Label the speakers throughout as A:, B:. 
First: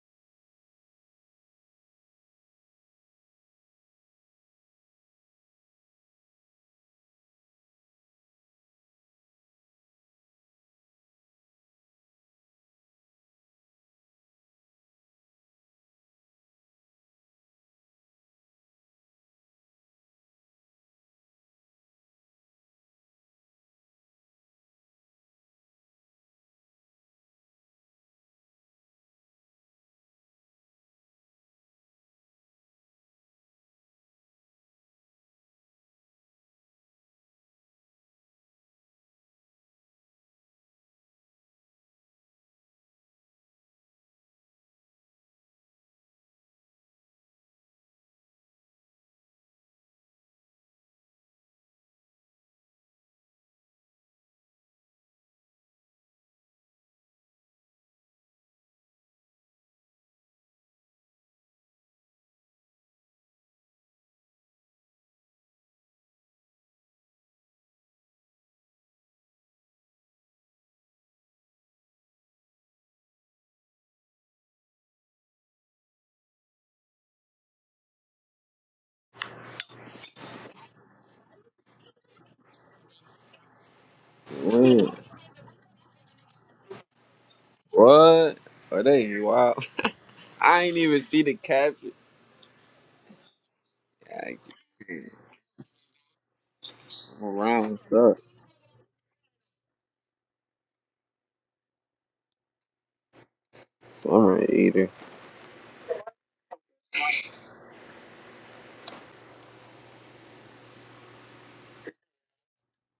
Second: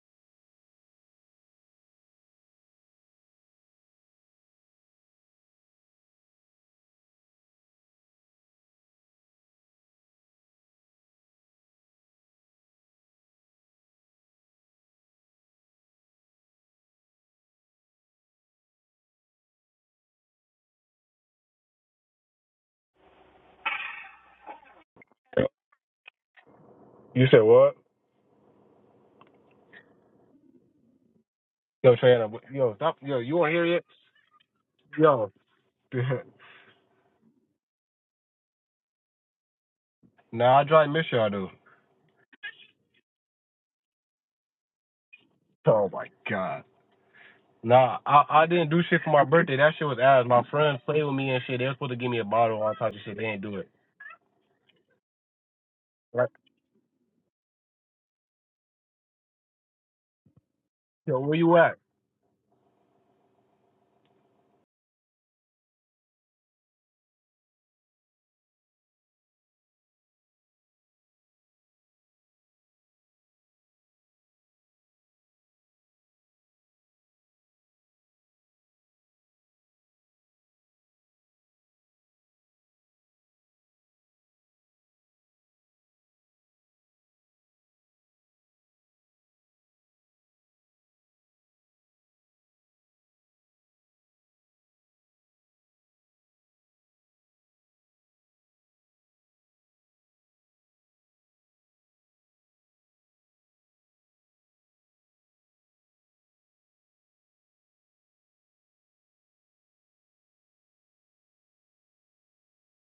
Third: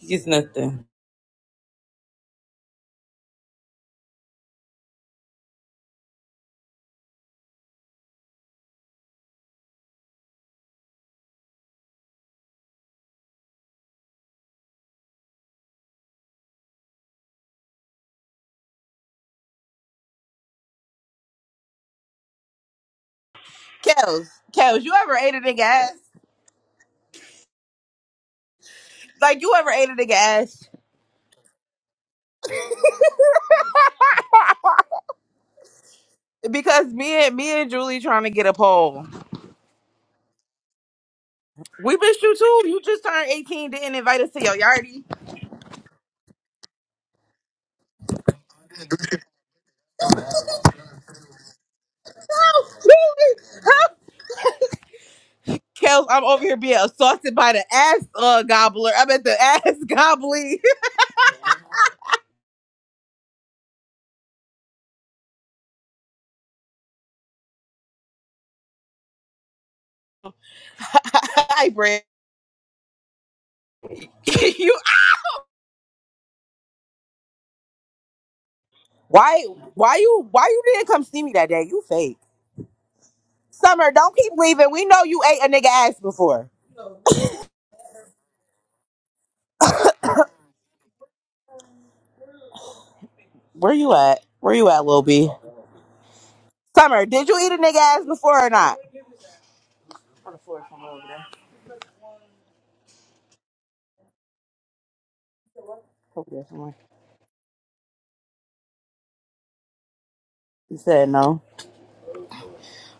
A: It's nothing. Kels, Kels, you ever ate a nigga ass?
B: You said what?
A: Like you ever ate a nigga ass?
B: Yo, Trina, yo, stop. Yo, you want to hear it? Yo.
A: Because me and me and Julie trying to get a poll.
B: nah, I try to miss y'all, dude.
A: We missed you too. You just turned 18, didn't invite us to your yardie.
B: Oh, my God. Nah, I, I didn't do shit for my birthday. That shit was ass. My friends played with me and shit. They were supposed to give me a bottle and all types of shit. They didn't do it.
A: Kels, I'm
B: Like,
A: over here being assaulted by the ass uh, gobbler. I'm at the ass gobbly.
B: yo, where you at?
A: Hi, Brent. you why why you why you didn't come see me that day? You fake. Summer, don't keep leaving. We
C: Wait,
A: know you ate a nigga ass before.
C: what? Are they wild? I ain't even see the caption.
A: Where you at?
C: I-
A: Where you at, Lil
C: mm,
A: B? Summer,
C: I'm
A: did you eat a nigga
C: around. What's
A: ass
C: up?
A: before or not?
C: Sorry, eater.
A: Over there You said no.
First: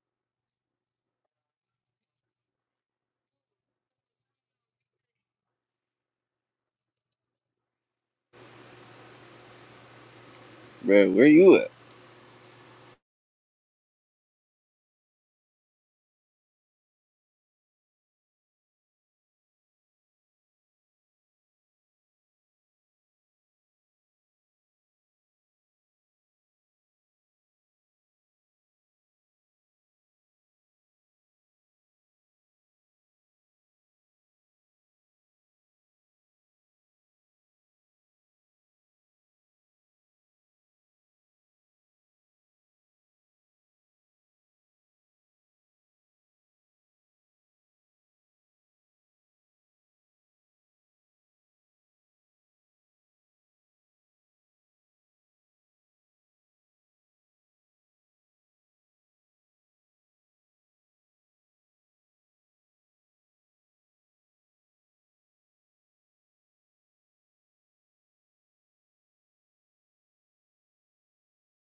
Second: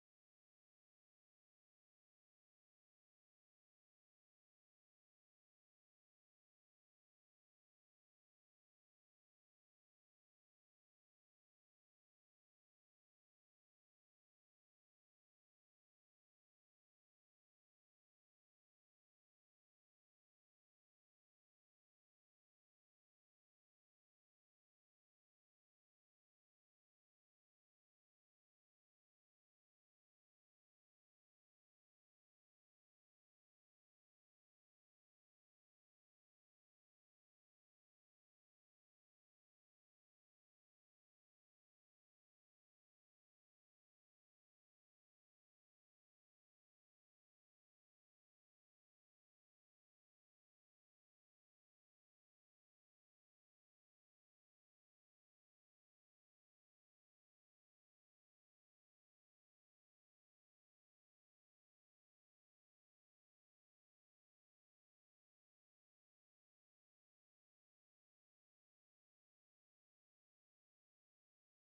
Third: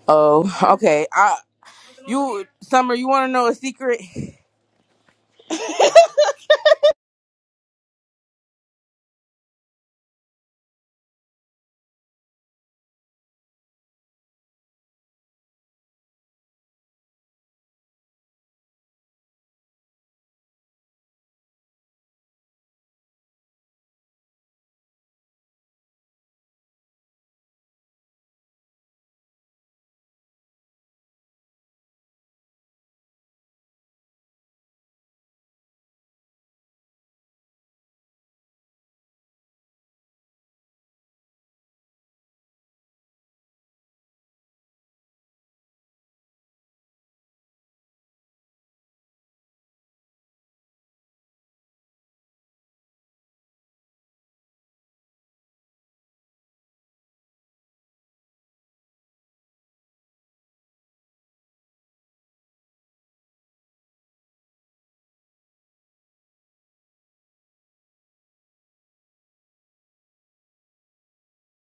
A: Oh, okay. I you Summer, you wanna know a secret?
C: Bro, where you at?